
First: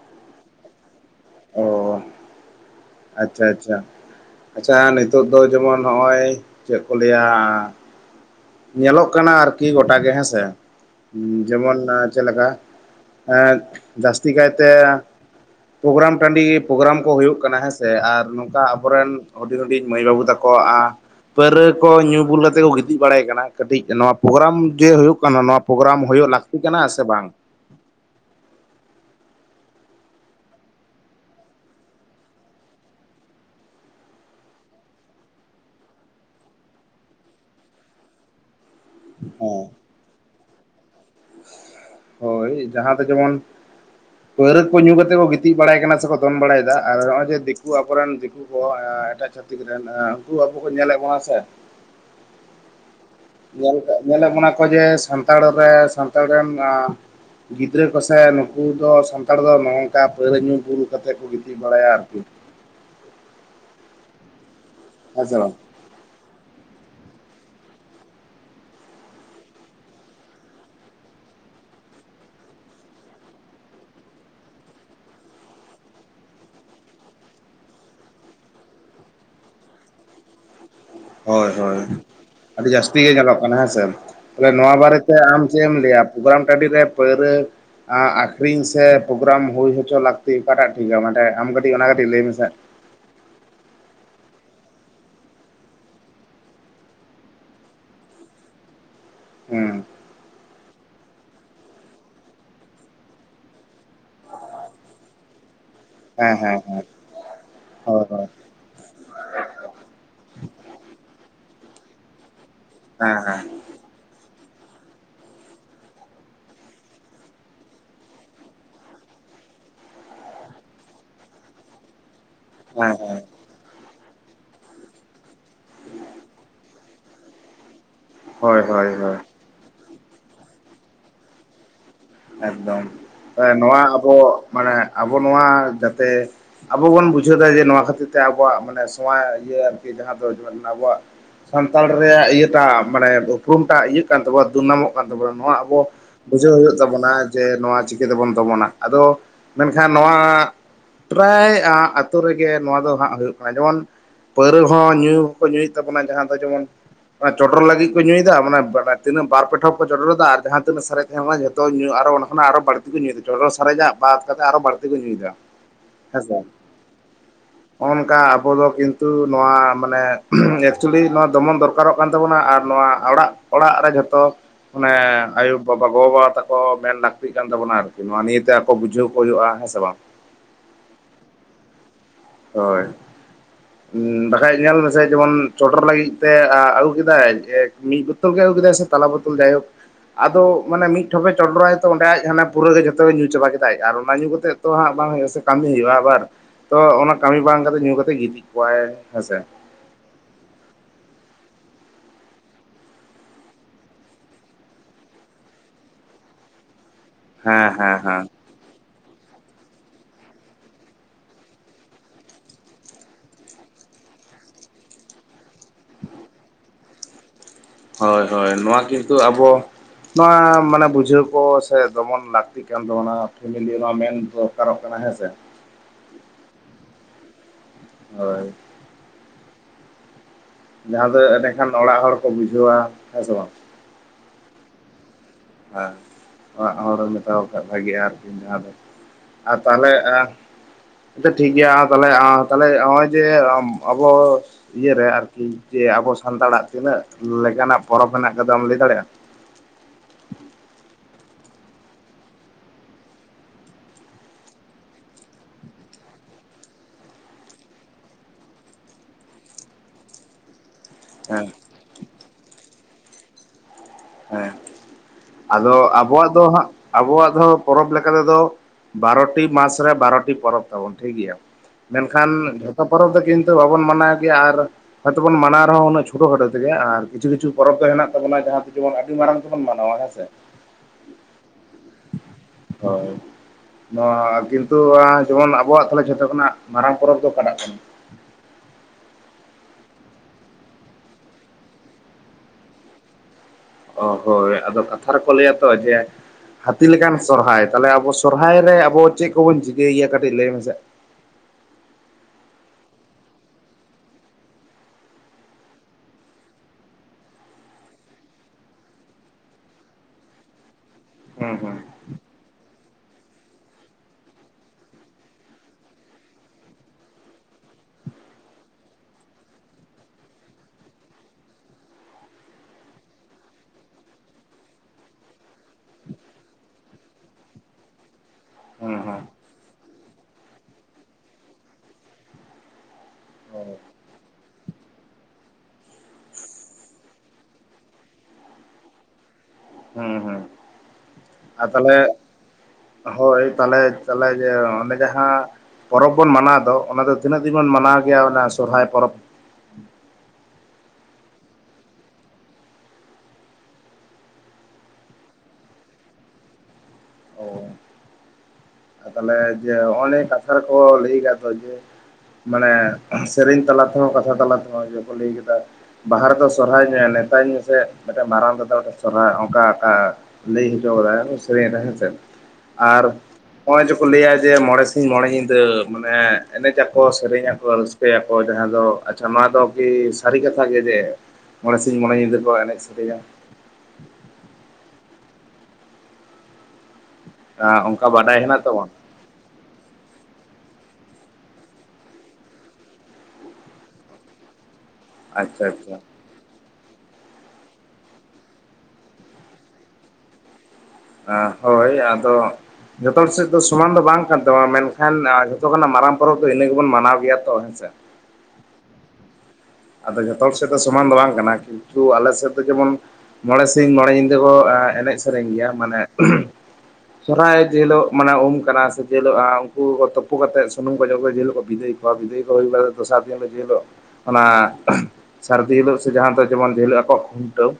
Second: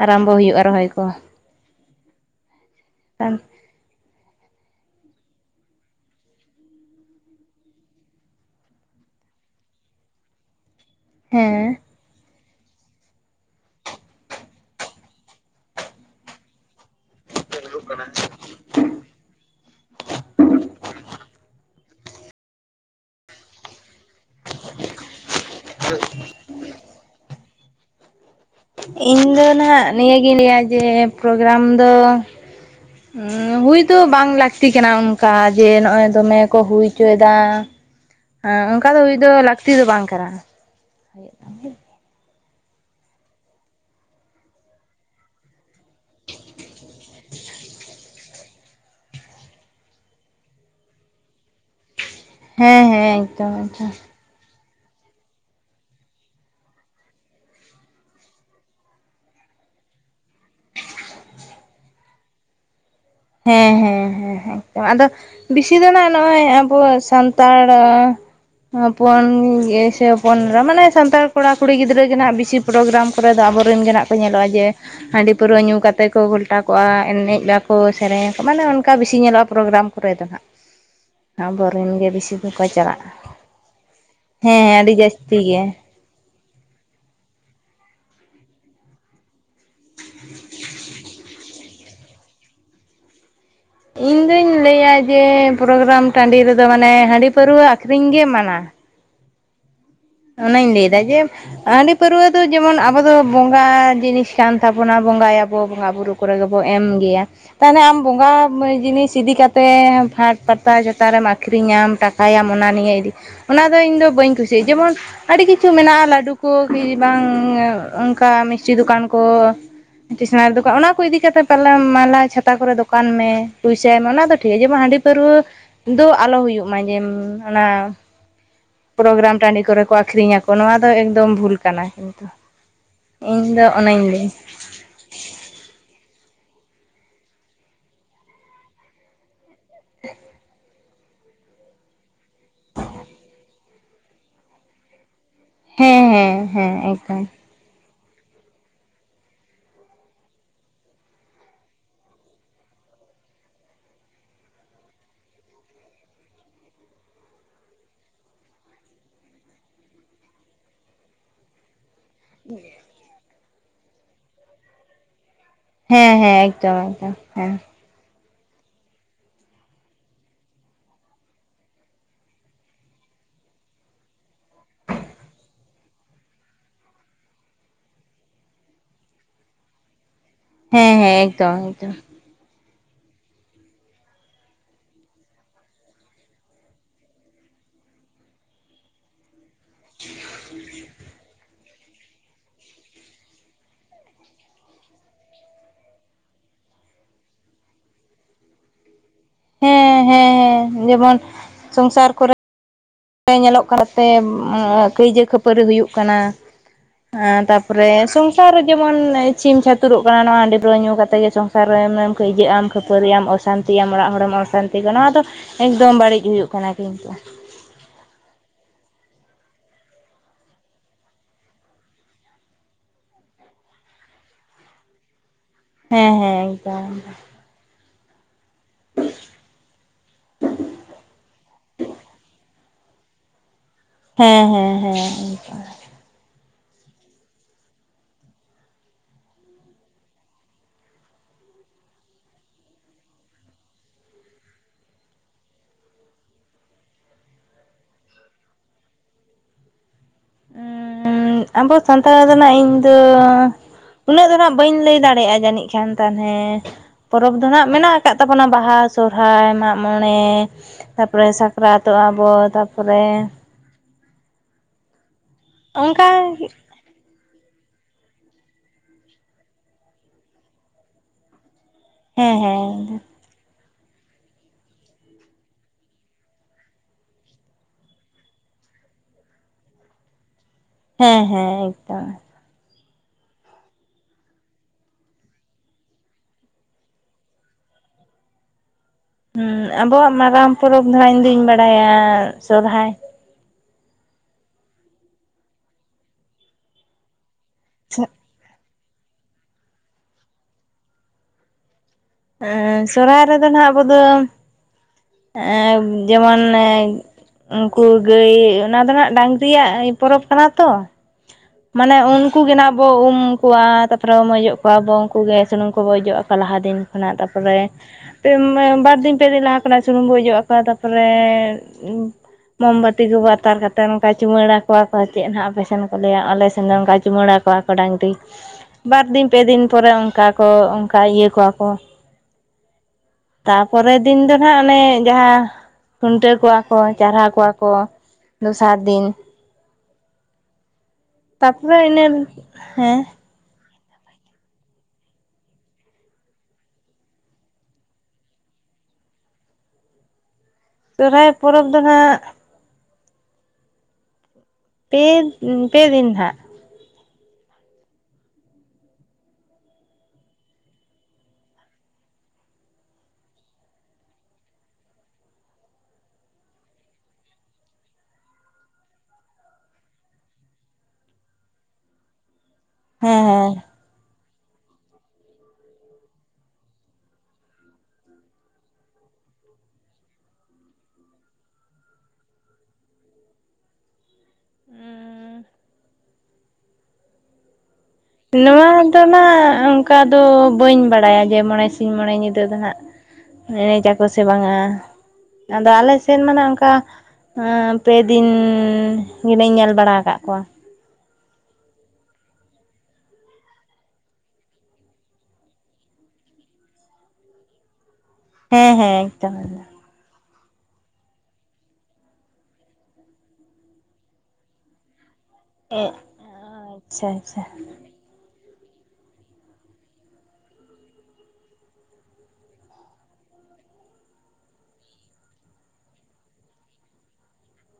ᱟᱨᱟᱢᱵᱚ ᱦᱩᱭᱩᱜ-ᱟ ᱨᱚᱦᱚᱭ ᱠᱚ ᱚ ᱟᱪᱪᱷᱟ ᱟᱪᱪᱷᱟ ᱟᱪᱪᱷᱟ ᱱᱤᱛᱚᱜ ᱫᱚ ᱡᱮᱢᱚᱱ ᱱᱚ-ᱜ ᱚᱭ ᱪᱮᱫ ᱠᱚ ᱞᱟᱹᱭᱟ ᱧᱮᱞᱚᱜ ᱠᱟᱱᱟ ᱟᱨ ᱠᱤ ᱜᱳᱴᱟ ᱜᱮ ᱦᱮᱸ ᱥᱮ ᱦᱮᱸ ᱡᱮᱢᱚᱱ ᱪᱮᱫ ᱞᱮᱠᱟ ᱡᱟᱥᱛᱤ ᱠᱟᱭ ᱛᱮ ᱯᱳᱜᱨᱟᱢ ᱴᱟᱺᱰᱤ ᱯᱳᱜᱨᱟᱢ ᱠᱚ ᱦᱩᱭᱩᱜ ᱠᱟᱱᱟ ᱦᱮᱸ ᱥᱮ ᱟᱨ ᱱᱚᱝᱠᱟ ᱟᱵᱚ ᱨᱮᱱ ᱦᱩᱰᱤᱧ ᱦᱩᱰᱤᱧ ᱢᱟᱹᱭ ᱵᱟᱵᱩ ᱛᱟᱠᱚ ᱟ ᱯ <inaudible> ᱠᱚ ᱧᱩ ᱵᱩᱞ ᱠᱟᱛᱮ ᱠᱚ ᱜᱤᱛᱤᱡ ᱵᱟᱲᱟᱭ ᱠᱟᱱᱟ ᱠᱟᱴᱤᱡ ᱱᱚᱣᱟ ᱯᱳᱜᱨᱟᱢ ᱡᱮ ᱦᱩᱭᱩᱜ ᱠᱟᱱᱟ ᱱᱚᱣᱟ ᱯᱳᱜᱨᱟᱢ ᱦᱩᱭᱩᱜ ᱞᱟᱠ ᱞᱟᱹᱠᱛᱤ ᱠᱟᱱᱟ ᱥᱮ ᱵᱟᱝ ᱤᱧ ᱫᱚ ᱱᱟᱦᱟᱜ ᱱᱤᱭᱟᱹ ᱜᱤᱧ ᱞᱟᱹᱭᱟ ᱡᱮ ᱯᱨᱳᱜᱨᱟᱢ ᱫᱚ ᱦᱩᱭ ᱫᱚ ᱵᱟᱝ ᱞᱟᱠᱛᱤ ᱠᱟᱱᱟ ᱚᱱᱠᱟ ᱡᱮ ᱱᱚᱜᱚᱭ ᱫᱚᱢᱮ ᱠᱚ ᱦᱩᱭ ᱪᱳᱭ ᱫᱟ ᱦᱮᱸ ᱚᱱᱠᱟ ᱫᱚ ᱦᱩᱭ ᱫᱚ ᱦᱮᱸ ᱞᱟᱹᱠᱛᱤ ᱫᱚ ᱵᱟᱝ ᱠᱟᱱᱟ ᱦᱩᱭᱩᱜ ᱛᱮ <inaudible> ᱦᱳᱭ ᱡᱟᱦᱟᱸ ᱫᱚ ᱡᱮᱢᱚᱱ ᱯᱟᱹᱣᱨᱟᱹ ᱠᱚ ᱧᱩ ᱠᱟᱛᱮ ᱠᱚ ᱜᱤᱛᱤᱡ ᱵᱟᱲᱟᱭ ᱠᱟᱱᱟ ᱥᱮ ᱠᱚ ᱫᱚᱱ ᱵᱟᱲᱟᱭ ᱮᱫᱟ ᱟᱨ ᱦᱚᱜᱼᱚᱭ ᱡᱮ ᱫᱤᱠᱩ ᱟᱵᱚ ᱨᱮᱱ ᱫᱤᱠᱩ ᱩᱱᱠᱩ ᱠᱚ ᱮᱴᱟᱜ ᱪᱷᱟᱛᱤᱠ ᱨᱮᱱ ᱩᱱᱠᱩ ᱟᱵᱚ ᱠᱚ ᱧᱮᱞ ᱮᱫ ᱵᱚᱱᱟ ᱥᱮ ᱦᱮᱸ ᱦᱮᱸ ᱮᱠᱫᱚᱢ ᱮᱠᱫᱚᱢ ᱧᱮᱞ ᱮᱫ ᱵᱚᱱᱟ ᱠᱚ ᱡᱮ ᱥᱟᱱᱛᱟᱲ ᱥᱟᱱᱛᱟᱲ ᱨᱮᱱ ᱜᱤᱫᱽᱨᱟᱹ ᱠᱚ ᱥᱮ ᱱᱩᱠᱩ ᱫᱚ ᱥᱟᱱᱛᱟᱲ ᱫᱚ ᱱᱚᱜᱼᱚ ᱱᱚᱝᱠᱟ ᱯᱟᱹᱣᱨᱟᱹ ᱧᱩ ᱵᱩᱞ ᱠᱟᱛᱮ ᱠᱚ ᱜᱤᱛᱤᱡ ᱵᱟᱲᱟᱭᱟ ᱟᱨ ᱠᱤ ᱦᱮᱸ ᱦᱮᱸ ᱦᱮᱸ ᱟᱫᱚ ᱦᱮᱸ ᱥᱮ ᱵᱟᱝ ᱵᱤᱥᱤ ᱫᱚ ᱱᱚᱜᱼᱚᱭ ᱟᱵᱚ ᱥᱟᱱᱛᱟᱲ ᱦᱚᱯᱚᱱ ᱜᱮ ᱥᱮ ᱦᱚᱯᱚᱱ ᱮᱨᱟ ᱢᱟᱱᱮ ᱥᱟᱱᱛᱟᱲ ᱠᱚᱲᱟ ᱠᱩᱲᱤ ᱜᱤᱫᱽᱨᱟᱹ ᱜᱮ ᱱᱟᱦᱟᱜ ᱵᱤᱥᱤ ᱯᱨᱳᱜᱨᱟᱢ ᱠᱚᱨᱮ ᱫᱚ ᱟᱵᱚ ᱨᱮᱱ ᱜᱮ ᱱᱟᱜ ᱠᱚ ᱧᱮᱞᱚᱜ-ᱟ ᱡᱮ ᱦᱟᱺᱰᱤ ᱯᱟᱹᱣᱨᱟᱹ ᱧᱩ ᱠᱟᱛᱮᱫ ᱠᱚ ᱜᱷᱚᱞᱴᱟᱣ ᱠᱚᱜ-ᱟ ᱮᱱᱮᱡ ᱟᱠᱚ ᱥᱮᱨᱮᱧ ᱟᱠᱚ ᱢᱟᱱᱮ ᱚᱱᱠᱟ ᱵᱤᱥᱤ ᱧᱮᱞᱚᱜ-ᱟ ᱯᱨᱳᱜᱨᱟᱢ ᱠᱚ ᱨᱮ ᱫᱚ ᱱᱟᱦᱟᱜ ᱦᱳᱭ ᱦᱳᱭ ᱟᱹᱰᱤ ᱡᱟᱥᱛᱤ ᱪᱟᱞᱟᱜᱼᱟ ᱜᱮ ᱧᱮᱞᱚᱜ ᱠᱟᱱᱟ ᱦᱮᱸ ᱥᱮ ᱛᱟᱦᱟᱞᱮ ᱱᱚᱣᱟ ᱦᱮᱸ ᱟᱹᱰᱤ ᱵᱟᱨᱮ ᱛᱮ ᱡᱟᱹᱥᱛᱤ ᱟᱢ ᱜᱮ ᱪᱮᱫ ᱮᱢ ᱞᱟᱹᱭᱟ ᱯᱨᱳᱜᱨᱟᱢ ᱴᱟᱺᱰᱤ ᱨᱮ ᱯᱟᱹᱣᱨᱟᱹ ᱟᱠᱷᱨᱤᱧ ᱥᱮ ᱯᱨᱳᱜᱨᱟᱢ ᱦᱩᱭ ᱦᱚᱪᱚ ᱞᱟᱹᱠᱛᱤ ᱚᱠᱟᱴᱟᱜ ᱴᱷᱤᱠ ᱟ ᱢᱟᱱᱮ ᱟᱢ ᱠᱟᱹᱴᱤᱡ ᱚᱱᱟ ᱠᱟᱹᱴᱤᱡ ᱞᱟᱹᱭ ᱢᱮ ᱥᱮ ᱤᱧ ᱫᱩᱧ ᱞᱟᱹᱭ ᱟ ᱡᱮ ᱯᱨᱳᱜᱨᱟᱢ ᱴᱟᱺᱰᱤ ᱨᱮ ᱫᱚ ᱢᱟᱱᱮ ᱦᱟᱺᱰᱤ ᱯᱟᱹᱨᱟᱹᱣᱟᱹ ᱟᱠᱷᱨᱤᱧ ᱜᱮ ᱢᱟᱱᱟᱹ ᱦᱮᱸ ᱚᱱᱟᱧ ᱞᱟᱹᱭ ᱫᱟ ᱡᱮ ᱦᱟᱺᱰᱤ ᱯᱟᱹᱨᱟᱹᱣᱟᱹ ᱫᱚ ᱡᱮᱢᱚᱱ ᱟᱵᱚ ᱫᱚ ᱵᱚᱸᱜᱟ ᱡᱤᱱᱤᱥ ᱠᱟᱱ ᱛᱟᱵᱚᱱᱟ ᱵᱚᱸᱜᱟ ᱭᱟᱵᱚᱱ ᱟᱵᱚ ᱵᱚᱸᱜᱟ ᱵᱩᱨᱩ ᱠᱚ ᱦᱮᱸ ᱨᱮ ᱜᱮᱵᱚ ᱦᱮᱸ ᱦᱮᱸ ᱮᱢ ᱜᱮᱭᱟ ᱛᱟᱦᱚᱞᱮ ᱟᱢ ᱦᱳᱭ ᱦᱳᱭ ᱵᱚᱸᱜᱟ ᱢᱟᱹᱡ ᱡᱤᱱᱤᱥ ᱤᱫᱤ ᱠᱟᱛᱮ ᱦᱟᱴ ᱯᱟᱛᱟ ᱡᱚᱛᱟ ᱨᱮᱢ ᱟᱹᱠᱷᱨᱤᱧ ᱧᱟᱢ ᱴᱟᱠᱟ ᱛᱟᱭᱟᱢ ᱚᱱᱟ ᱱᱤᱭᱮ ᱤᱫᱤ ᱦᱮᱸ ᱦᱮᱸ ᱦᱮᱸ ᱚᱱᱟ ᱫᱚ ᱤᱧ ᱫᱚ ᱵᱟᱹᱧ ᱠᱩᱥᱤᱭᱟᱜ-ᱟ ᱡᱮᱢᱚᱱ ᱟᱰᱤ ᱠᱤᱪᱷᱩ ᱢᱮᱱᱟᱜ-ᱟ ᱞᱟᱹᱰᱩ ᱠᱚ ᱠᱤ ᱵᱟᱝ ᱚᱱᱠᱟ ᱢᱤᱥᱴᱤ ᱫᱚᱠᱟᱱ ᱠᱚ ᱴᱮᱥᱱᱟᱨᱤ ᱫᱚᱠᱟᱱ ᱚᱱᱟ ᱠᱚ ᱤᱫᱤ ᱠᱟᱛᱮᱫ ᱯᱟᱞᱮ ᱢᱟᱞᱟ ᱪᱷᱟᱛᱟ ᱠᱚ ᱨᱮ ᱫᱚᱠᱟᱱ ᱦᱮᱸ ᱢᱮ ᱯᱩᱭᱥᱟᱭ ᱮᱢᱟ ᱚᱱᱟ ᱫᱚ ᱴᱷᱤᱠ ᱜᱮᱭᱟ ᱡᱮᱢᱚᱱ ᱦᱟᱺᱰᱤ ᱯᱟᱹᱨᱣᱨᱟᱹ ᱫᱚ ᱟᱞᱚ ᱦᱩᱭᱩᱜ ᱢᱟ ᱭᱮᱢ ᱚᱱᱟ ᱦᱳᱭ ᱦᱳᱭ ᱦᱳᱭ ᱯᱨᱳᱜᱨᱟᱢ ᱴᱟᱺᱰᱤ ᱠᱚ ᱨᱮ ᱠᱚ ᱟᱹᱠᱷᱨᱤᱧ ᱟᱠᱚ ᱱᱚᱣᱟ ᱫᱚ ᱮᱠᱫᱚᱢ ᱵᱷᱩᱞ ᱠᱟᱱᱟ ᱮᱠᱫᱚᱢ ᱤᱧ ᱫᱚ ᱱᱚᱣᱟ ᱚᱱᱟᱧ ᱟᱵᱚ ᱞᱟᱹᱭᱟ ᱢᱟᱱᱮ ᱟᱵᱚ ᱱᱚᱣᱟ ᱡᱟᱛᱮ ᱟᱵᱚ ᱵᱚᱱ ᱵᱩᱡᱷᱟᱹᱣ ᱫᱟ ᱡᱮ ᱱᱚᱣᱟ ᱠᱷᱟᱹᱛᱤᱨ ᱛᱮ ᱟᱵᱚᱣᱟᱜ ᱢᱟᱱᱮ ᱱᱚᱣᱟ ᱤᱭᱟᱹ ᱟᱨᱠᱤ ᱡᱟᱦᱟᱸ ᱫᱚ ᱡᱷᱚᱨᱱᱟ ᱟᱵᱚᱣᱟᱜ ᱥᱟᱱᱛᱟᱲ ᱨᱮᱭᱟᱜ ᱤᱭᱟᱹ ᱴᱟᱜ ᱢᱟᱱᱮ ᱩᱯᱨᱩᱢ ᱴᱟᱜ ᱤᱭᱟᱹᱜ ᱠᱟᱱ ᱛᱟᱵᱚᱱᱟ ᱫᱩᱨᱱᱟᱢᱚᱜ ᱠᱟᱱ ᱛᱟᱵᱚᱱᱟ ᱱᱚᱣᱟ ᱟ ᱦᱮᱸ ᱦᱮᱸ ᱵᱩᱡᱷᱟᱹᱣ ᱦᱮᱸ ᱦᱩᱭᱩᱜ ᱮᱠᱫᱚᱢ ᱛᱟᱵᱚᱱᱟ ᱡᱮ ᱱᱚᱣᱟ ᱪᱤᱠᱟᱹ ᱛᱮᱵᱚᱱ ᱫᱚᱢᱚ ᱱᱟ ᱟᱫᱚ ᱢᱮᱱᱠᱷᱟᱱ ᱱᱚᱣᱟ ᱯᱨᱟᱭ ᱟᱛᱳ ᱨᱮ ᱜᱮ ᱱᱚᱣᱟ ᱫᱚ ᱦᱚᱜ ᱦᱩᱭᱩᱜ ᱠᱟᱱᱟ ᱡᱮᱢᱚᱱ ᱯᱟᱹᱣᱨᱟᱹ ᱦᱚᱸ ᱧᱩ ᱦᱚᱸᱠᱚ ᱧᱩᱭᱮᱜ ᱛᱟᱵᱩᱱᱟ ᱡᱟᱦᱟᱸ ᱫᱚ ᱡᱮᱢᱚᱱ ᱢᱟ ᱪᱚᱰᱚᱨ ᱞᱟᱹᱜᱤᱜ ᱠᱚ ᱧᱩᱭᱫᱟ ᱢᱟᱱᱮ ᱛᱤᱱᱟᱹᱜ ᱵᱟᱨ ᱯᱮ ᱴᱷᱚᱯ ᱠᱚ ᱪᱚᱰᱚᱨ ᱫᱟ ᱟᱨ ᱡᱟᱦᱟᱸ ᱛᱤᱱᱟᱹᱜ ᱥᱟᱨᱮᱡ ᱧᱟᱢᱚᱜᱼᱟ ᱡᱚᱛ ᱛᱚ ᱧᱩ ᱟᱨᱚ ᱚᱱᱟ ᱠᱷᱚᱱᱟᱜ ᱟᱨᱚ ᱵᱟᱹᱲᱛᱤ ᱠᱚ ᱧᱩᱭᱫᱟ ᱪᱚᱰᱚᱨ ᱥᱟᱨᱮᱡᱟᱜ ᱵᱟᱫ ᱠᱟᱛᱮ ᱟᱨᱚ ᱵᱟᱹᱲᱛᱤ ᱠᱚ ᱧᱩᱭᱫᱟ᱾ ᱦᱮᱸ ᱦᱮᱸ ᱮᱠᱫᱚᱢ ᱮᱠᱫᱚᱢ ᱦᱮᱸ᱾ ᱦᱚᱸᱜ-ᱚᱱ ᱠᱟ ᱟᱵᱚ ᱫᱚ ᱠᱤᱱᱛᱩ ᱱᱚᱣᱟ ᱢᱟᱱᱮ ᱮᱠᱪᱩᱞᱤ ᱱᱚᱣᱟ ᱫᱚᱢᱚᱱ ᱫᱚᱨ ᱠᱟᱨᱚᱜ ᱠᱟᱱ ᱛᱟᱵᱚᱱᱟ ᱟᱨ ᱱᱚᱣᱟ ᱚᱲᱟᱜ ᱚᱲᱟᱜ ᱨᱮ ᱡᱷᱚᱛᱚ ᱢᱟᱱᱮ ᱟᱭᱩᱼᱵᱟᱵᱟ ᱜᱚᱼᱵᱟᱵᱟ ᱛᱟᱠᱚ ᱠᱚ ᱢᱮᱱ ᱞᱟᱹᱠᱛᱤᱜ ᱠᱟᱱ ᱛᱟᱵᱚᱱᱟ ᱟᱨᱠᱤ ᱱᱚᱣᱟ ᱱᱤᱭᱟᱹ ᱛᱮ ᱟᱠᱚ ᱵᱩᱡᱷᱟᱹᱣ ᱠᱚ ᱦᱩᱭᱩᱜᱼᱟ᱾ ᱦᱮᱸ ᱥᱮ ᱵᱟᱝ? ᱦᱮᱸ ᱦᱮᱸ ᱮᱠᱫᱚᱢ ᱮᱠᱫᱚᱢ᱾ ᱦᱳᱭ ᱵᱟᱠᱷᱟᱡ ᱧᱮᱞ ᱢᱮᱥᱮ ᱡᱮᱢᱚᱱ ᱪᱚᱰᱚᱨ ᱞᱟᱹᱜᱤᱜ ᱛᱮ ᱮᱸ ᱟᱹᱜᱩ ᱠᱮᱫᱟᱭ ᱡᱮ ᱢᱤᱜ ᱵᱳᱛᱚᱞ ᱜᱮ ᱟᱹᱜᱩ ᱠᱮᱫᱟᱭ ᱥᱮ ᱛᱟᱞᱟ ᱵᱳᱛᱚᱞ ᱡᱟᱭᱦᱳᱠ ᱟᱫᱚ ᱢᱟᱱᱮ ᱢᱤᱜ ᱴᱷᱚᱯᱮ ᱪᱚᱰᱚᱨᱟᱭ ᱛᱚ ᱚᱸᱰᱮ ᱟᱡ ᱦᱟᱱᱮ ᱯᱩᱨᱟᱹᱜᱮ ᱡᱷᱚᱛᱚ ᱜᱮ ᱧᱩ ᱪᱟᱵᱟ ᱠᱮᱫᱟᱭ ᱟᱨ ᱚᱱᱟ ᱧᱩ ᱠᱟᱛᱮᱜ ᱫᱚ ᱦᱟᱸᱜ ᱵᱟᱝ ᱦᱩᱭᱩᱜᱼᱟ ᱥᱮ ᱠᱟᱹᱢᱤ ᱦᱩᱭᱩᱜᱼᱟ ᱟᱵᱟᱨ ᱛᱚ ᱚᱱᱟ ᱠᱟᱹᱢᱤ ᱵᱟᱝ ᱠᱟᱛᱮᱜ ᱧᱩ ᱠᱟᱛᱮᱜ ᱜᱤᱛᱤᱡ ᱠᱚᱣᱟᱭ ᱦᱮᱸᱥᱮ᱾ ᱦᱮᱸ ᱦᱮᱸ ᱡᱮᱢᱚᱱ ᱥᱚᱝᱥᱟᱨ ᱠᱚᱨᱮ ᱮ ᱧᱮᱞᱚᱜ ᱠᱟᱱᱟ ᱯᱮ ᱢᱚ-ᱢᱚ ᱠᱟᱹᱭᱡᱟᱹ ᱠᱷᱟᱹᱯᱟᱹᱨᱤ ᱦᱩᱭᱩᱜ ᱠᱟᱱᱟᱹ ᱦᱮ ᱦᱮᱸ ᱛᱟᱯᱚᱨᱮ ᱦᱮᱸ ᱦᱮᱸ ᱥᱚᱝᱥᱟᱨ ᱨᱮ ᱡᱮᱢᱚᱱ ᱪᱷᱤᱝ ᱪᱷᱟᱹᱛᱩᱨᱚᱜ ᱠᱟᱱᱟ ᱱᱚᱣᱟ ᱦᱟᱺᱰᱤ ᱯᱟᱹᱨᱣᱟᱹ ᱧᱩ ᱠᱟᱛᱮᱜ ᱜᱮ ᱥᱚᱝᱥᱟᱨ ᱨᱮᱢ ᱦᱟᱱᱮ ᱠᱷᱟᱹᱭᱡᱟᱹᱜ ᱟᱢ ᱠᱷᱟᱹᱯᱟᱹᱨᱤ ᱟᱢ ᱚᱥ ᱚᱥᱟᱱᱛᱤ ᱭᱟᱢ ᱚᱲᱟᱜ ᱦᱚᱲᱮᱢ ᱚᱼᱥᱟᱱᱛᱤ ᱠᱟᱱᱟ ᱱᱚᱣᱟ ᱫᱚ ᱮᱠᱫᱚᱢ ᱵᱟᱹᱲᱤᱡ ᱦᱩᱭᱩᱜ ᱠᱟᱱᱟ ᱠᱤᱱᱛᱩ ᱦᱚᱭ ᱦᱚᱭ ᱱᱚᱣᱟ ᱠᱤᱱᱛᱩ ᱟᱵᱚ ᱱᱚᱣᱟ ᱢᱟᱱᱮ ᱵᱩᱡᱷᱟᱹᱣ ᱠᱚ ᱥᱮ ᱫᱚᱢᱚᱱ ᱞᱟᱹᱠ ᱛᱤ ᱠᱟᱱ ᱛᱟᱵᱚᱱᱟ ᱯᱷᱮᱢᱤᱞᱤ ᱨᱮᱦᱚᱸ ᱢᱮᱱ ᱫᱚᱨᱠᱟᱨᱚᱜ ᱠᱟᱱᱟ ᱦᱮᱸᱥᱮ᱾ ᱦᱮᱸ ᱦᱮᱸ ᱮᱫᱚᱢ ᱾ ᱦᱳᱭ ᱡᱟᱦᱟᱸ ᱫᱚ ᱮᱸᱰᱮᱠᱷᱟᱱ ᱚᱲᱟᱜ ᱦᱚᱲ ᱠᱚ ᱵᱩᱡᱷ ᱡᱚᱣᱟ ᱦᱮᱸ ᱥᱮ ᱵᱟᱝ? ᱦᱮᱸ ᱦᱮᱸ ᱦᱮᱸ ᱦᱮᱸ ᱚᱲᱟᱜ ᱦᱚᱲ ᱢᱮᱛᱟᱣ ᱠᱚ ᱠᱷᱟᱡ ᱵᱷᱟᱜᱤᱜᱼᱟ ᱟᱨᱠᱤ ᱡᱟᱦᱟᱸ ᱫᱚ ᱟᱨ ᱛᱟᱦᱞᱮ ᱟᱸ ᱟᱪᱷᱟ ᱴᱷᱤᱠ ᱜᱮᱭᱟ ᱛᱟᱦᱞᱮ ᱟᱸ ᱛᱟᱦᱞᱮ ᱦᱚᱜᱼᱚᱭ ᱡᱮ ᱟᱵᱚ ᱤᱭᱟᱹᱨᱮ ᱟᱨᱠᱤ ᱡᱮ ᱟᱵᱚ ᱥᱟᱱᱛᱟᱲᱟᱜ ᱛᱤᱱᱟᱹᱜ ᱞᱮᱠᱟᱱᱟᱜ ᱯᱚᱨᱚᱵᱽ ᱦᱮᱱᱟᱜ ᱠᱟᱫᱟᱢ ᱞᱟᱹᱭ ᱫᱟᱲᱮᱜᱼᱟ? ᱮᱸ ᱟᱵᱚ ᱥᱟᱱᱛᱟᱲᱟᱜ ᱫᱚ ᱱᱟᱜ ᱤᱧ ᱫᱚ ᱩᱱᱟᱹᱜ ᱫᱚ ᱱᱟᱜ ᱵᱟᱹᱧ ᱞᱟᱹᱭ ᱫᱟᱲᱮᱜᱼᱟ ᱡᱟᱹᱱᱤᱡ ᱠᱷᱟᱱ ᱛᱮᱞᱦᱮ ᱯᱚᱨᱚᱵᱽ ᱫᱚ ᱱᱟᱜ ᱢᱮᱱᱟᱜ ᱠᱟᱜ ᱛᱟᱵᱚᱱᱟ ᱵᱟᱦᱟ ᱥᱚᱨᱦᱟᱭ ᱢᱟᱜ ᱢᱚᱬᱮ ᱛᱟᱯᱚᱨᱮ ᱦᱮᱸ ᱥᱟᱠᱨᱟᱛᱚᱜᱼᱟ ᱵᱚ ᱛᱟᱯᱚᱨᱮ ᱦᱮᱸ ᱟᱫᱚ ᱚᱱᱠᱟ ᱟᱵᱚᱣᱟᱜ ᱫᱚ ᱦᱟᱸᱜ ᱟᱵᱚᱣᱟᱜ ᱫᱚ ᱯᱚᱨᱚᱵᱽ ᱞᱮᱠᱟ ᱛᱮᱫᱚ ᱵᱟᱨᱚᱴᱤ ᱢᱟᱥ ᱨᱮ ᱵᱟᱨᱚᱴᱤ ᱯᱚᱨᱚᱵᱽ ᱛᱟᱵᱚᱱ ᱴᱷᱤᱠᱜᱮᱭᱟ᱾ ᱢᱮᱱᱠᱷᱟᱱ ᱦᱮᱸ ᱡᱷᱚᱛᱚ ᱦᱮᱸ ᱯᱚᱨᱚᱵᱽ ᱫᱚ ᱠᱤᱱᱛᱩ ᱵᱟᱵᱚᱱ ᱢᱟᱱᱟᱣ ᱜᱮᱭᱟ ᱟᱨ ᱦᱚᱭᱛᱚᱵᱚᱱ ᱢᱟᱱᱟᱣ ᱨᱮᱦᱚᱸ ᱩᱱᱟᱹᱜ ᱪᱷᱳᱴᱳ ᱠᱷᱟᱴᱳ ᱛᱮᱜᱮ ᱮᱸ ᱠᱤᱪᱷᱩ ᱠᱤᱪᱷᱩ ᱯᱚᱨᱽ ᱫᱚ ᱦᱮᱱᱟᱜ ᱛᱟᱵᱚᱱᱟ ᱡᱟᱦᱟᱸ ᱡᱮᱢᱚᱱ ᱟᱹᱰᱤ ᱢᱟᱨᱟᱝ ᱛᱮᱵᱚᱱ ᱢᱟᱱᱣᱟᱹ ᱦᱮᱸ ᱥᱮ? ᱦᱮᱸ ᱦᱮᱸ ᱮᱠᱫᱚᱢ᱾ ᱦᱳᱭ ᱱᱚᱣᱟ ᱠᱤᱱᱛᱩ ᱟᱸ ᱡᱮᱢᱚᱱ ᱟᱵᱚᱣᱟᱜ ᱛᱟᱞᱦᱮ ᱡᱷᱚᱛᱚ ᱠᱷᱚᱱᱟᱜ ᱢᱟᱨᱟᱝ ᱯᱚᱨᱚᱵᱽ ᱫᱚ ᱚᱠᱟᱴᱟᱜ ᱠᱟᱱᱟ? ᱦᱮᱸ ᱟᱵᱚᱣᱟᱜ ᱢᱟᱨᱟᱝ ᱯᱚᱨᱚᱵᱽ ᱫᱚ ᱦᱟᱸᱜ ᱤᱧ ᱫᱩᱧ ᱵᱟᱲᱟᱭᱟ ᱥᱚᱨᱦᱟᱭ᱾ ᱚ ᱦᱳᱭ ᱟᱫᱚ ᱠᱟᱛᱷᱟ ᱨᱮᱠᱚ ᱞᱟᱹᱭᱟ ᱛᱚ ᱡᱮ ᱦᱟᱺᱛᱤ ᱞᱮᱠᱟᱱ ᱥᱚᱨᱦᱟᱭ ᱛᱟᱞᱦᱮ ᱟᱵᱚ ᱥᱚ ᱥᱚᱨᱦᱟᱭ ᱨᱮ ᱟᱵᱚ ᱪᱮᱜ ᱠᱚᱵᱚᱱ ᱪᱤᱠᱟᱹᱭ ᱜᱮᱭᱟ? ᱠᱟᱹᱴᱤᱡ ᱞᱟᱹᱭ ᱢᱮᱥᱮ ᱮᱸ ᱥᱚᱨᱦᱟᱭ ᱨᱮᱫᱚ ᱱᱟᱦᱟᱜ ᱟᱵᱚ ᱫᱚ ᱮᱸ ᱡᱮᱢᱚᱱ ᱮᱸ ᱩᱝᱠᱩ ᱜᱟᱹᱭ ᱚᱱᱟ ᱫᱚ ᱱᱟᱦᱟᱜ ᱰᱟᱝᱨᱤᱭᱟᱜ ᱯᱚᱨᱚᱵᱽ ᱠᱟᱱᱟ ᱛᱚ ᱦᱩᱸ ᱦᱩᱸ ᱢᱟᱱᱮ ᱩᱱ ᱠᱩᱜᱮ ᱱᱟᱦᱟᱜ ᱵᱚ ᱩᱢᱠᱚᱣᱟ ᱛᱟᱯᱚᱨᱮ ᱩᱢ ᱚᱡᱚᱜ ᱠᱚᱣᱟᱵᱚ ᱩᱝᱠᱩᱜᱮ ᱥᱩᱱᱩᱢ ᱠᱚᱵᱚ ᱚᱡᱚᱜ ᱟᱠᱚᱣᱟ ᱞᱟᱦᱟ ᱫᱤᱱ ᱚᱱᱟ ᱛᱟᱯᱚᱨᱮ ᱯᱮᱢ ᱮ ᱵᱟᱨ ᱫᱤᱱ ᱯᱮ ᱫᱤᱱ ᱞᱟᱦᱟᱹ ᱠᱷᱱᱟᱜ ᱥᱩᱱᱩᱢ ᱵᱚᱱ ᱚᱡᱚᱜ ᱟᱠᱚᱣᱟ ᱛᱟᱯᱚᱨᱮ ᱢᱳᱚᱢᱵᱟᱹᱛᱤ ᱠᱚ ᱟᱛᱟᱨ ᱠᱟᱛᱮ ᱚᱱᱠᱟ ᱪᱩᱢᱟᱹᱲᱟ ᱠᱚᱣᱟ ᱠᱚ ᱪᱮᱫ ᱦᱟᱜ ᱟᱯᱮ ᱥᱮᱱ ᱠᱚ ᱫᱚ? ᱟ ᱟᱞᱮ ᱥᱮᱫ ᱫᱚ ᱚᱱᱠᱟ ᱪᱩᱢᱟᱹᱲᱟ ᱠᱚᱣᱟ ᱠᱚ ᱰᱟᱝᱨᱤ᱾ ᱦᱩᱸ ᱵᱟᱨ ᱦᱩᱸ ᱫᱤᱱ ᱯᱮᱫᱤᱱ ᱯᱚᱨᱮ ᱚᱱᱠᱟ ᱠᱚ ᱚᱱᱠᱟ ᱤᱭᱟᱹ ᱠᱚᱣᱟ ᱠᱚ ᱛᱟᱨᱯᱚᱨᱮᱨ ᱫᱤᱱ ᱫᱚ ᱦᱟᱜ ᱚᱱᱮ ᱡᱟᱦᱟᱸ ᱠᱷᱩᱱᱴᱟᱹᱣ ᱠᱚᱣᱟ ᱠᱚ ᱪᱟᱨᱦᱟ ᱠᱚᱣᱟ ᱠᱚ᱾ ᱫᱚᱥᱟᱨ ᱫᱤᱱ ᱦᱮᱸ ᱦᱮᱸ ᱟᱨ ᱛᱟᱯᱚᱨᱮ ᱛᱟᱦᱚᱞᱮ ᱤᱱᱟᱹ ᱦᱮᱸ ᱦᱳᱭ ᱛᱟᱦᱞᱮ ᱛᱟᱦᱚᱞᱮ ᱡᱮ ᱚᱱᱮ ᱡᱟᱦᱟᱸ ᱯᱚᱨᱚᱵᱽ ᱵᱚᱱ ᱢᱟᱱᱟᱣ ᱮᱫ ᱫᱚ ᱚᱱᱟ ᱫᱚ ᱛᱤᱱᱟᱹᱜ ᱫᱤᱱ ᱵᱚᱱ ᱢᱟᱱᱟᱣ ᱜᱮᱭᱟ ᱚᱱᱟ ᱥᱚᱨᱚᱦᱟᱭ ᱯᱚᱨᱚᱵᱽ? ᱥᱚᱨᱦᱟᱭ ᱯᱚᱨᱚᱵᱽ ᱫᱚ ᱦᱟᱸᱜ ᱯᱮ ᱯᱮᱫᱤᱱ ᱦᱟᱜ᱾ <inaudible> ᱛᱟᱦᱚᱞᱮ ᱡᱮ ᱚᱱᱮ ᱠᱟᱛᱷᱟ ᱨᱮᱠᱚ ᱞᱟᱹᱭ ᱟᱠᱟ ᱫᱚ ᱡᱮ ᱢᱟᱱᱮ ᱥᱮᱨᱮᱧ ᱛᱟᱞᱟ ᱛᱮᱦᱚᱸ ᱠᱟᱛᱷᱟ ᱛᱟᱞᱟ ᱛᱮᱦᱚᱸ ᱡᱮ ᱠᱚ ᱞᱟᱹᱭ ᱠᱮᱫᱟ᱾ ᱵᱟᱦᱟ ᱨᱮᱫᱚ ᱥᱚᱨᱦᱟᱭ ᱢᱮ ᱱᱮᱛᱟᱧ ᱢᱮᱥᱮ ᱢᱤᱫᱴᱟᱝ ᱢᱟᱨᱟᱝ ᱫᱟ ᱫᱚ ᱢᱤᱫᱴᱮᱱ ᱥᱚᱨᱦᱟᱭ ᱚᱱᱠᱟ ᱞᱟᱹᱭ ᱦᱚᱪᱚ ᱠᱟᱫᱟᱭ ᱥᱮᱨᱮᱧ ᱨᱮ‌ ᱦᱮᱸᱥᱮ ᱟᱨ ᱦᱮᱸ ᱦᱮᱸ ᱠᱚ ᱞᱟᱹᱭᱟ ᱡᱮ ᱢᱚᱬᱮ ᱥᱤᱧ ᱢᱚᱬᱮ ᱧᱤᱫᱟᱹ ᱢᱟᱱᱮ ᱮᱱᱮᱡ ᱟᱠᱚ ᱥᱮᱨᱮᱧᱟ ᱠᱚ ᱨᱟᱹᱥᱠᱟᱹᱭᱟᱠᱚ ᱡᱟᱦᱟᱸ ᱫᱚ ᱟᱪᱪᱷᱟ ᱱᱚᱣᱟ ᱫᱚ ᱠᱤ ᱥᱟᱹᱨᱤ ᱠᱟᱛᱷᱟ ᱜᱮ ᱡᱮ ᱢᱚᱬᱮ ᱥᱤᱧ ᱢᱚᱬᱮ ᱧᱤᱫᱟᱹ ᱠᱚ ᱮᱱᱮᱡ ᱥᱮᱨᱮᱧᱟ᱾ <inaudible> ᱦᱮ ᱚᱱᱠᱟ ᱵᱟᱰᱟᱭ ᱦᱮᱱᱟᱜ ᱱᱚᱣᱟ ᱛᱟᱵᱚᱱᱟ ᱫᱚ ᱟᱸᱜ ᱚᱱᱠᱟ ᱫᱚ ᱵᱟᱹᱧ ᱵᱟᱲᱟᱭᱟ ᱡᱮ ᱢᱚᱬᱮ ᱥᱤᱧ ᱢᱚᱬᱮ ᱧᱤᱫᱟᱹ ᱫᱚ ᱦᱟᱸᱜ ᱮᱱᱮᱡ ᱟᱠ ᱠᱚ ᱥᱮ ᱵᱟᱝᱼᱟ ᱟᱫᱚ ᱟᱪᱪᱷᱟ ᱟᱞᱮ ᱟᱪᱪᱷᱟ ᱥᱮᱱ ᱢᱟᱱᱮ ᱚᱱᱠᱟ ᱯᱮᱫ ᱤᱱ ᱜᱮᱞᱮᱧ ᱧᱮᱞ ᱵᱟᱲᱟ ᱟᱠᱟᱫ ᱠᱚᱣᱟ᱾ ᱦᱳᱭ ᱟᱫᱚ ᱡᱚᱛᱚ ᱦᱚᱲ ᱥᱮᱫ ᱫᱚ ᱥᱚᱢᱟᱱ ᱫᱚ ᱵᱟᱝ ᱠᱟᱱ ᱛᱟᱵᱚᱱᱟ, ᱢᱮᱱᱠᱷᱟᱱ ᱡᱷᱚᱛᱚ ᱠᱷᱚᱱᱟᱜ ᱢᱟᱨᱟᱝ ᱯᱚᱨᱚᱵᱽ ᱫᱚ ᱤᱱᱟᱹ ᱜᱮᱵᱚᱱ ᱢᱟᱱᱟᱣ ᱜᱮᱭᱟ ᱛᱚ ᱦᱮᱸᱥᱮ᱾ ᱦᱮᱸ ᱦᱮᱸ ᱮᱠᱫᱚᱢ ᱮᱠᱫᱚᱢ ᱟᱫᱚ ᱡᱚᱛᱚ ᱦᱚᱲ ᱥᱮᱫ ᱫᱚ ᱥᱚᱢᱟᱱ ᱫᱚ ᱵᱟᱝ ᱠᱟᱱᱟ ᱠᱤᱱᱛᱩ ᱟᱞᱮ ᱥᱮᱫ ᱫᱚ ᱡᱮᱢᱚᱱ ᱢᱚᱬᱮ ᱥᱤᱧ ᱢᱚᱬᱮ ᱧᱤᱫᱟᱹ ᱠᱚ ᱮᱱᱮᱡ ᱥᱮᱨᱮᱧ ᱜᱮᱭᱟ ᱮ ᱢᱟᱱᱮ ᱟᱪᱪᱷᱟ ᱟᱪᱪᱷᱟ ᱥᱚᱨᱦᱟᱭ ᱡᱮ ᱦᱤᱞᱳᱜ ᱢᱟᱱᱮ ᱩᱢ ᱠᱟᱱᱟ ᱥᱮ ᱡᱮᱦᱤᱞᱳᱜ ᱩᱱᱠᱩ ᱛᱩᱯᱩ ᱠᱟᱛᱮᱫ ᱥᱩᱱᱩᱢ ᱠᱚᱡᱚᱜ ᱠᱚ ᱡᱮᱞ ᱠᱚᱜ ᱵᱤᱫᱟᱹᱭ ᱠᱚᱣᱟ ᱵᱤᱫᱟᱹᱭ ᱠᱚ ᱦᱩᱭ ᱵᱟᱲᱟ ᱫᱚᱥᱟᱨ ᱫᱤᱱ ᱨᱮ ᱡᱮ ᱦᱤᱞᱳᱜ ᱚᱱᱟ ᱥᱟᱹᱨᱫᱤ ᱦᱤᱞᱳᱜ ᱥᱮ ᱡᱟᱦᱟᱸ ᱫᱚ ᱡᱮᱢᱚᱱ ᱡᱮ ᱦᱤᱞᱳᱜ ᱟᱠᱚ ᱠᱷᱩᱱᱴᱟᱹᱣ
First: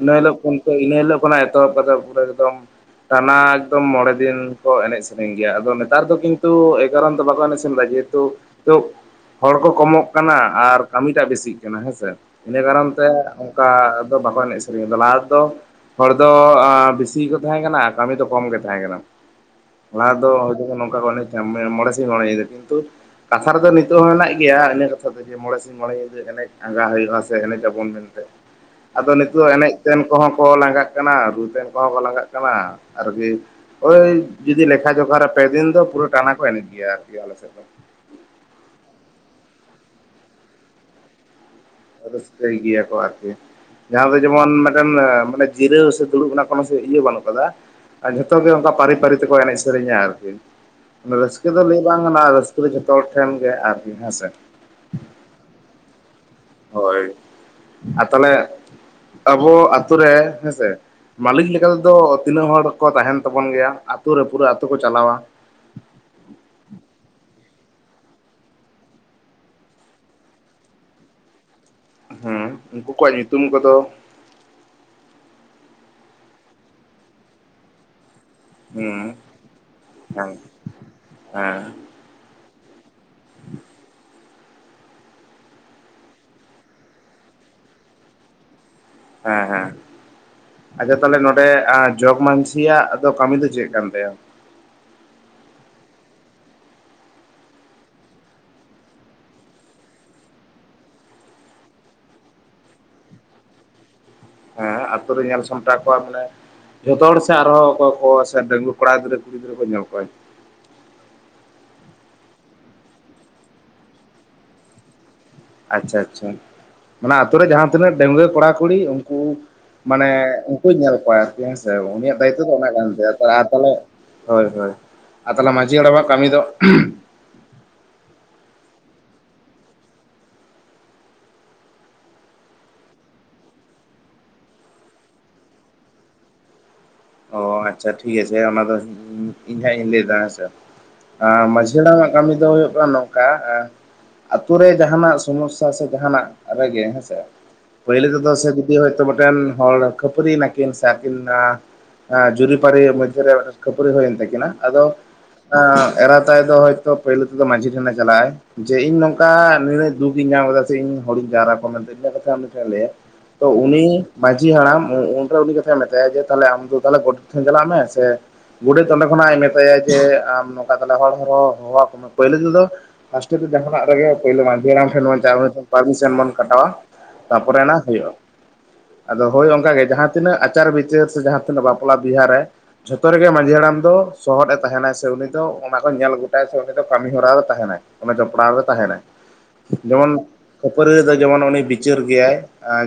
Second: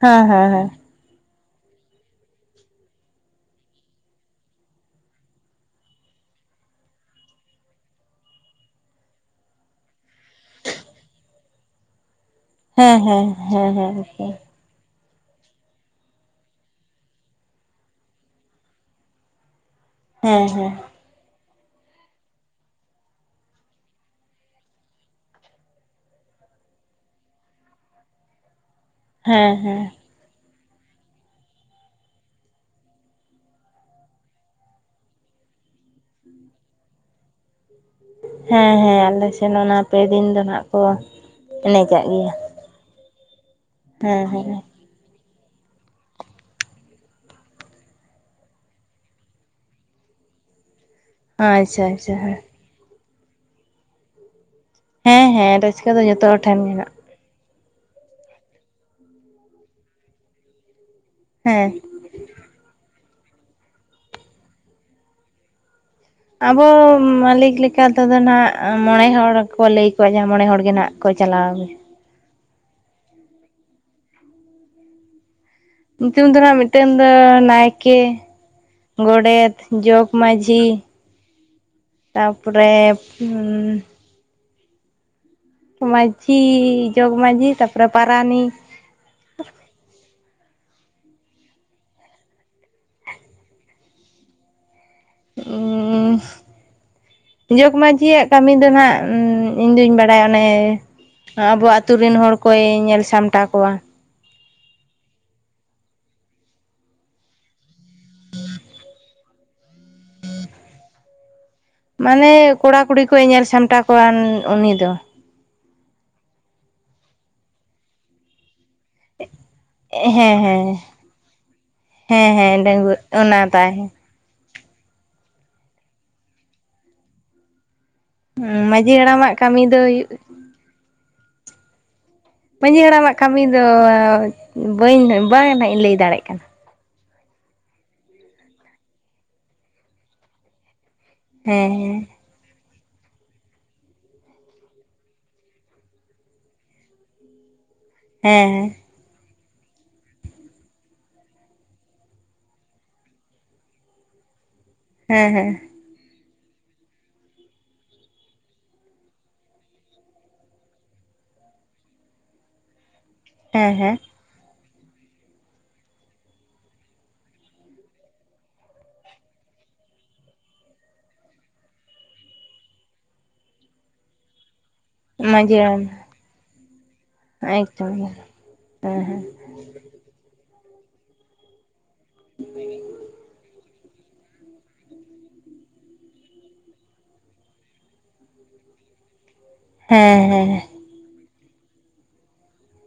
ᱤᱱᱟᱹ ᱦᱮᱸ ᱦᱤᱞᱳᱜ ᱦᱮᱸ ᱦᱮᱸ ᱤᱱᱟᱹ ᱦᱤᱞᱳᱜ ᱠᱷᱚᱱᱟᱜ ᱮᱛᱚᱦᱚᱵ ᱠᱟ ᱠᱟᱛᱮ ᱯᱩᱨᱟᱹ ᱮᱠᱫᱚᱢ ᱴᱟᱱᱟ ᱮᱠᱫᱚᱢ ᱢᱚᱬᱮ ᱫᱤᱱ ᱠᱚ ᱮᱱᱮᱡ ᱥᱮᱨᱮᱧ ᱜᱮᱭᱟ ᱟᱫᱚ ᱱᱮᱛᱟᱨ ᱫᱚ ᱠᱤᱱᱛᱩ ᱮ ᱠᱟᱨᱚᱱ ᱫᱚ ᱵᱟᱠᱚ ᱮᱱᱮᱡ ᱫᱟ ᱡᱮᱦᱮᱛᱩ ᱦᱚᱲ ᱠᱚ ᱠᱚᱢᱚᱜ ᱠᱟᱱᱟ ᱟᱨ ᱠᱟᱹᱢᱤᱴᱟᱜ ᱵᱮᱥᱤᱜ ᱠᱟᱱᱟ ᱦᱮᱸᱥᱮ᱾ ᱤᱱᱟᱹ ᱠᱟᱨᱚᱱ ᱦᱮᱸ ᱛᱮ ᱦᱮᱸ ᱦᱮᱸ ᱚᱱᱠᱟ ᱦᱮᱸ ᱫᱚ ᱵᱟᱠᱚ ᱮᱱᱮᱡ ᱥᱮᱨᱮᱧᱮᱫᱟ ᱞᱟᱦᱟ ᱛᱮᱫᱚ ᱦᱚᱲ ᱫᱚ ᱵᱮᱥᱤ ᱠᱚ ᱛᱟᱦᱮᱸ ᱠᱟᱱᱟ ᱠᱟᱹᱢᱤ ᱫᱚ ᱠᱚᱢ ᱜᱮ ᱛᱟᱦᱮᱸ ᱠᱟᱱᱟ᱾ ᱞᱟᱦᱟ ᱫᱚ ᱦᱮᱸ ᱦᱚᱭ ᱦᱮᱸ ᱱᱚᱝᱠᱟ ᱠᱚ ᱮᱱᱮᱡ ᱢᱚᱬᱮ ᱥᱤᱧ ᱢᱚᱮ ᱟ ᱠᱤᱱᱛᱩ ᱠᱟᱛᱷᱟ ᱨᱮᱫᱚ ᱱᱤᱛᱚᱜ ᱦᱚᱸ ᱦᱟᱜ ᱢᱮᱱᱟᱜ ᱜᱮᱭᱟ ᱤᱱᱟᱹ ᱠᱟᱛᱷᱟ ᱫᱚ ᱢᱚᱬᱮ ᱥᱤᱧ ᱢᱚᱬᱮ ᱧᱤᱫᱟᱹ ᱮᱱᱮᱡ ᱟᱸᱜᱟ ᱦᱩᱭᱩᱜᱼᱟ ᱥᱮ ᱮᱱᱮᱡ ᱟᱵᱚᱱ ᱢᱮᱱᱛᱮ ᱟᱫᱚ ᱱᱤᱛᱚᱜ ᱦᱮᱸ ᱦᱮᱸ ᱮᱱᱮᱡ ᱦᱮᱸ ᱛᱮᱱ ᱠᱚᱦᱚᱸ ᱠᱚ ᱞᱟᱸᱜᱟᱜ ᱠᱟᱱᱟ ᱨᱩ ᱛᱮᱱ ᱠᱚᱦᱚᱸ ᱠᱚ ᱞᱟᱸᱜᱟᱜ ᱠᱟᱱᱟ ᱟᱨᱠᱤ ᱳᱭ ᱡᱩᱫᱤ ᱞᱮᱠᱷᱟ ᱡᱚᱠᱷᱟᱨ ᱨᱮ ᱯᱮ ᱫᱤᱱ ᱫᱚ ᱯᱩᱨᱟᱹ ᱴᱟᱱᱟ ᱠᱚ ᱮᱱᱮᱡ ᱜᱮᱭᱟ ᱟᱨᱠᱤ ᱟᱞᱮᱥᱮᱫ ᱫᱚ᱾ ᱦᱮᱸ ᱦᱮᱸ ᱟᱞᱮ ᱥᱮᱱ ᱚᱱᱟ ᱯᱮᱫᱤᱱ ᱫᱚ ᱱᱟᱜ ᱠᱚ᱾ ᱮᱱᱮᱡᱟᱜ ᱜᱮᱭᱟ ᱨᱟᱹᱥᱠᱟᱹᱭ ᱜᱮᱭᱟᱠᱚ ᱟᱨᱠᱤ ᱡᱟᱦᱟᱸ ᱫᱚ ᱦᱮᱸ ᱡᱮᱢᱚᱱ ᱦᱮᱸ ᱢᱤᱫᱴᱮᱱ ᱢᱟᱱᱮ ᱡᱤᱨᱟᱹᱣ ᱥᱮ ᱫᱩᱲᱩᱵ ᱚᱱᱟ ᱠᱳᱱᱳ ᱤᱭᱟᱹ ᱵᱟᱹᱱᱩᱜ ᱟᱠᱟᱫᱟ ᱟᱨ ᱡᱷᱚᱛᱚ ᱜᱮ ᱚᱱᱠᱟ ᱯᱟᱹᱨᱤ ᱯᱟᱹᱨᱤ ᱛᱮᱠᱚ ᱮᱱᱮᱡ ᱥᱮᱨᱮᱧᱟ ᱟᱨᱠᱤ ᱨᱟᱹᱥᱠᱟᱹ ᱫᱚ ᱞᱟᱹᱭ ᱟᱪᱪᱷᱟ ᱵᱟᱝ ᱟᱪᱪᱷᱟ ᱠᱟᱱᱟ᱾ ᱦᱮᱸ ᱡᱷᱚᱛᱚ ᱦᱚᱲ ᱴᱷᱮᱱ ᱜᱮ ᱟᱨᱠᱤ ᱦᱮᱸᱥᱮ ᱦᱮᱸ ᱦᱮᱸ ᱨᱟᱹᱥᱠᱟᱹ ᱫᱚ ᱡᱚᱛᱚ ᱦᱚᱲ ᱴᱷᱮᱱ ᱢᱮᱱᱟᱜᱼᱟ᱾ ᱦᱳᱭ ᱟᱨ ᱛᱟᱦᱚᱞᱮ ᱟᱵᱚ ᱟᱹᱛᱩ ᱨᱮ ᱦᱮᱸᱥᱮ ᱢᱟᱹᱞᱤᱠ ᱦᱮᱸ ᱞᱮᱠᱟᱛᱮᱫᱚ ᱛᱤᱱᱟᱹᱜ ᱦᱚᱲ ᱠᱚ ᱛᱟᱦᱮᱱ ᱛᱟᱵᱚᱱ ᱜᱮᱭᱟ ᱟ ᱟᱹᱛᱩ ᱨᱮ ᱯᱩᱨᱟᱹ ᱟᱹᱛᱩ ᱠᱚ ᱪᱟᱞᱟᱣᱟ᱾ ᱟᱵᱚ ᱢᱟᱹᱞᱤᱠ ᱞᱮᱠᱟᱛᱮᱫᱚ ᱱᱟᱦᱟᱜ ᱢᱚᱬᱮ ᱦᱚᱲ ᱠᱚ ᱞᱟᱹᱭ ᱠᱚᱣᱟ ᱡᱟᱦᱟᱸ ᱢᱚᱬᱮ ᱦᱚᱲᱜᱮ ᱱᱟᱜ ᱠᱚ ᱪᱟᱞᱟᱣ ᱦᱮᱸ ᱩᱱᱠᱩ ᱠᱚᱣᱟᱜ ᱧᱩᱛᱩᱢ ᱠᱚᱫᱚ, ᱧᱩᱛᱩᱢ ᱫᱚ ᱢᱤᱫᱴᱮᱱ ᱫᱚ ᱱᱟᱭᱠᱮ ᱦᱮᱸ ᱜᱚᱰᱮᱛ ᱦᱮᱸ ᱡᱚᱜᱽᱢᱟᱹᱡᱷᱤ ᱦᱮᱸ ᱛᱟᱯᱚᱨᱮ ᱦᱩᱸ ᱢᱟᱹᱡᱷᱤ ᱡᱚᱜᱽ ᱢᱟᱹᱡᱷᱤ ᱛᱟᱯᱚᱨᱮ ᱯᱟᱨᱟᱱᱤᱠ ᱦᱮᱸ ᱦᱮᱸ ᱟᱪᱪᱷᱟ ᱛᱟᱦᱚᱞᱮ ᱱᱚᱸᱰᱮ ᱡᱚᱜᱽ ᱢᱟᱹᱡᱷᱤᱭᱟᱜ ᱟᱫᱚ ᱠᱟᱹᱢᱤ ᱫᱚ ᱪᱮᱫ ᱠᱟᱱ ᱛᱟᱭᱟ? ᱩᱸᱻ ᱡᱚᱜᱽ ᱢᱟᱹᱡᱷᱤᱭᱟᱜ ᱠᱟᱹᱢᱤ ᱫᱚ ᱱᱟᱜ ᱤᱧᱫᱚᱧ ᱵᱟᱲᱟᱭᱟ ᱚᱱᱮ ᱟᱵᱚ ᱟᱹᱛᱩ ᱨᱮᱱ ᱦᱚᱲ ᱠᱚᱭ ᱧᱮᱞ ᱥᱟᱢᱴᱟᱣ ᱠᱚᱣᱟ᱾ ᱦᱮᱸ ᱟᱛᱩ ᱨᱮ ᱧᱮᱞ ᱥᱟᱢᱴᱟᱣ ᱠᱚᱣᱟ ᱢᱟᱱᱮ ᱡᱷᱚᱛᱚ ᱦᱚᱲ ᱥᱮ ᱟᱨᱦᱚ ᱚᱠᱚᱭ ᱠᱚ ᱥᱮ ᱰᱟᱹᱜᱣᱟᱹ ᱠᱚᱲᱟ ᱜᱤᱫᱽᱨᱟᱹ ᱠᱩᱲᱤ ᱜᱤᱫᱽᱨᱟᱹ ᱠᱚ ᱧᱮᱞ ᱠᱚᱣᱟ᱾ ᱢᱟᱱᱮ ᱠᱚᱲᱟ ᱠᱩᱲᱤ ᱠᱚ ᱧᱮᱞ ᱥᱟᱢᱴᱟᱣ ᱠᱚᱣᱟ ᱩᱱᱤ ᱫᱚ᱾ ᱟᱪᱪᱷᱟ ᱟᱪᱪᱷᱟ ᱢᱟᱱᱮ ᱟᱛᱩᱨᱮ ᱡᱟᱦᱟᱸ ᱛᱤᱱᱟᱹᱜ ᱰᱟᱹᱜᱣᱟᱹ ᱠᱚᱲᱟ ᱠᱩᱲᱤ ᱩᱱᱠᱩ ᱢᱟᱱᱮ ᱦᱮᱸ ᱩᱱᱠᱩᱧ ᱦᱮᱸ ᱧᱮᱞ ᱠᱚᱣᱟ ᱟᱨᱠᱤ ᱦᱮᱸᱥᱮ ᱩᱱᱤᱭᱟᱜ ᱦᱮᱸ ᱫᱟᱭᱤᱛᱛᱚ ᱫᱚ ᱦᱮᱸ ᱠᱟᱱ ᱰᱟᱺᱜᱩᱣᱟᱹ ᱛᱟᱭᱟ ᱟᱨ ᱚᱱᱟ ᱛᱟᱦᱚᱞᱮ᱾ ᱛᱟᱭ ᱦᱳᱭ ᱦᱳᱭ ᱟ ᱛᱟᱞᱮ ᱢᱟᱡᱷᱤ ᱦᱟᱲᱟᱢᱟ ᱠᱟᱹᱢᱤ ᱫᱚ᱾ ᱦᱩ ᱢᱟᱹᱡᱷᱤ ᱦᱟᱲᱟᱢᱟᱜ ᱠᱟᱹᱢᱤ ᱫᱚ ᱦᱩᱭᱩᱜ ᱢᱟᱹᱡᱷᱤ ᱦᱟᱲᱟᱢᱟᱜ ᱠᱟᱹᱢᱤ ᱫᱚ ᱵᱟᱹᱧ ᱵᱟᱝ ᱱᱟᱜ ᱤᱧ ᱞᱟᱹᱭ ᱫᱟᱲᱮᱭᱟᱜ ᱠᱟᱱᱟ ᱚ ᱟᱪᱪᱷᱟ ᱴᱷᱤᱠ ᱟᱪᱷᱮ ᱚᱱᱟ ᱫᱚ ᱤᱧ ᱦᱟᱸᱜ ᱤᱧ ᱞᱟᱹᱭᱟ ᱦᱮᱸᱥᱮ ᱟᱸᱻ ᱦᱮᱸ ᱢᱟᱹᱡᱷᱤ ᱦᱟᱲᱟᱢᱟᱜ ᱠᱟᱹᱢᱤ ᱫᱚ ᱦᱩᱭᱩᱜ ᱠᱟᱱᱟ ᱱᱚᱠᱟ᱾ ᱟᱛᱳ ᱨᱮ ᱡᱟᱦᱟᱱᱟᱜ ᱥᱚᱢᱚᱥᱟ ᱥᱮ ᱡᱟᱦᱟᱱᱟᱜ ᱨᱮᱜᱮ ᱦᱮᱸᱥᱮ ᱯᱟᱹᱭᱞᱳ ᱛᱮᱫᱚ ᱥᱮ ᱦᱮᱸ ᱡᱩᱫᱤ ᱦᱚᱭᱛᱳ ᱢᱤᱫᱴᱮᱱ ᱦᱚᱲ ᱠᱷᱟᱹᱯᱟᱹᱨᱤᱭ ᱱᱟᱠᱤᱱ ᱥᱮ ᱟᱹᱠᱤᱱ ᱮᱸᱻ ᱡᱩᱨᱤᱯᱟᱹᱨᱤ ᱢᱚᱫᱽᱫᱷᱮᱨᱮ ᱢᱤᱫ ᱠᱷᱟᱹᱯᱟᱹᱨᱤ ᱦᱩᱭᱮᱱ ᱛᱟᱹᱠᱤᱱᱟ ᱟᱫᱚ ᱦᱮᱸ ᱦᱮᱸ ᱮᱸᱻ ᱮᱨᱟ ᱛᱟᱭ ᱫᱚ ᱦᱳᱭᱛᱚ ᱯᱟᱹᱭᱞᱟᱹ ᱛᱮᱫᱚ ᱢᱟᱹᱡᱷᱤ ᱴᱷᱮᱱᱮ ᱪᱟᱞᱟᱜᱼᱟᱭ ᱡᱮ ᱤᱧ ᱱᱚᱝᱠᱟ ᱱᱤᱱᱟᱹᱜ ᱫᱩᱠ ᱤᱧ ᱧᱟᱢ ᱠᱮᱫᱟ ᱥᱮ ᱤᱧ ᱦᱚᱲᱤᱧ ᱡᱟᱣᱨᱟ ᱠᱚᱣᱟ ᱢᱮᱱᱛᱮ ᱤᱧ ᱠᱟᱛᱷᱟ ᱩᱱᱤ ᱴᱷᱮᱱᱮᱧ ᱞᱟᱹᱭᱟ᱾ ᱛᱚ ᱦᱮᱸ ᱩᱱᱤ ᱦᱮᱸ ᱢᱟᱹᱡᱷᱤ ᱦᱟᱲᱟᱢ ᱩᱱᱨᱮ ᱩᱱᱤ ᱠᱟᱛᱷᱟᱭ ᱢᱮᱛᱟᱭᱟ ᱡᱮ ᱛᱟᱦᱚᱞᱮ ᱟᱢ ᱫᱚ ᱛᱟᱦᱚᱞᱮ ᱜᱚᱰᱮᱛ ᱴᱷᱮᱱ ᱪᱟᱞᱟᱜ ᱥᱮ ᱜᱚᱰᱮᱛ ᱚᱸᱰᱮ ᱠᱷᱚᱱᱟᱭ ᱢᱮᱛᱟᱭᱟ ᱡᱮ ᱟᱢ ᱱᱚᱝᱠᱟ ᱛᱟᱦᱟᱞᱮ ᱦᱚᱲ ᱦᱚ ᱦᱚ ᱠᱚᱣᱟ ᱯᱟᱹᱭᱞᱟᱹ ᱛᱮᱫᱚ ᱯᱷᱟᱥᱴᱮ ᱫᱚ ᱡᱟᱦᱟᱱᱟᱜ ᱨᱮᱜᱮ ᱯᱟᱹᱭᱞᱟᱹ ᱢᱟᱹᱡᱷᱤ ᱦᱟᱲᱟᱢ ᱢᱟᱺᱡᱷᱤ ᱦᱟᱲᱟᱢ ᱯᱟᱨᱢᱤᱥᱚᱱ ᱵᱚᱱ ᱠᱟᱴᱟᱣᱟ ᱛᱟᱨᱯᱚᱨᱮ ᱱᱟᱜ ᱦᱩᱭᱩᱼᱟ ᱮᱠᱫᱚᱢ ᱦᱮᱸ ᱦᱮᱸ ᱟᱫᱚ ᱦᱳᱭ ᱚᱱᱠᱟᱜ ᱜᱮ ᱡᱟᱦᱟᱸᱛᱤᱱᱟᱹᱜ ᱟᱪᱟᱨ-ᱵᱤᱪᱟᱹᱨ ᱥᱮ ᱡᱟᱦᱟᱸᱛᱤᱱᱟᱹᱜ ᱵᱟᱯᱞᱟ ᱵᱤᱦᱟᱹ ᱨᱮ ᱡᱷᱚ ᱚᱠᱛᱚ ᱨᱮᱜᱮ ᱢᱟᱺᱡᱷᱤ ᱦᱟᱲᱟᱢ ᱫᱚ ᱥᱚᱦᱚᱫᱮ ᱛᱟᱦᱮᱱᱟᱭ ᱥᱮ ᱩᱱᱤ ᱫᱚ ᱚᱱᱟ ᱠᱚ ᱧᱮᱞ ᱜᱚᱴᱟᱭ ᱥᱮ ᱩᱱᱤ ᱫᱚ ᱠᱟᱹᱢᱤ ᱦᱚᱨᱟᱨᱮ ᱛᱟᱦᱮᱱᱟᱭ ᱚᱱᱮ ᱡᱚᱯᱚᱲᱟᱣᱨᱮ ᱛᱟᱦᱮᱱᱟᱭ ᱡᱮᱢᱚᱱ᱾ ᱦᱮᱸ ᱦᱮᱸ ᱠᱷᱟᱹᱯᱟᱹᱨᱤ ᱨᱮᱫᱚ ᱡᱮᱢᱚᱱ ᱩᱱᱤ ᱵᱤᱪᱟᱹᱨ ᱜᱮᱭᱟᱭ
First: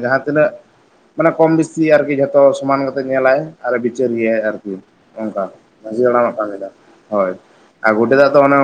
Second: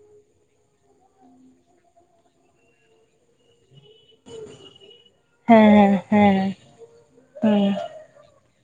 ᱡᱟᱦᱟᱸ ᱛᱤᱱᱟᱹᱜ ᱢᱟᱱᱮ ᱠᱚᱢ ᱵᱮᱥᱤ ᱟᱨᱠᱤ ᱡᱷᱚᱛᱚ ᱥᱚᱢᱟᱱ ᱠᱟᱛᱮ ᱧᱮᱞᱟᱭ ᱟᱨᱮ ᱵᱤᱪᱟᱹᱨ ᱜᱮᱭᱟᱭ ᱟᱨᱠᱤ ᱱᱚᱠᱟ ᱦᱮᱸ ᱦᱮᱸ ᱢᱟᱹᱡᱷᱤ ᱦᱟᱲᱟᱢ ᱦᱮᱸ ᱯᱳᱱᱞᱮᱫᱟ ᱦᱳᱭ ᱦᱮᱸ ᱟᱨ ᱜᱚᱰᱮᱛ ᱫᱟᱜ ᱚᱱᱟ᱾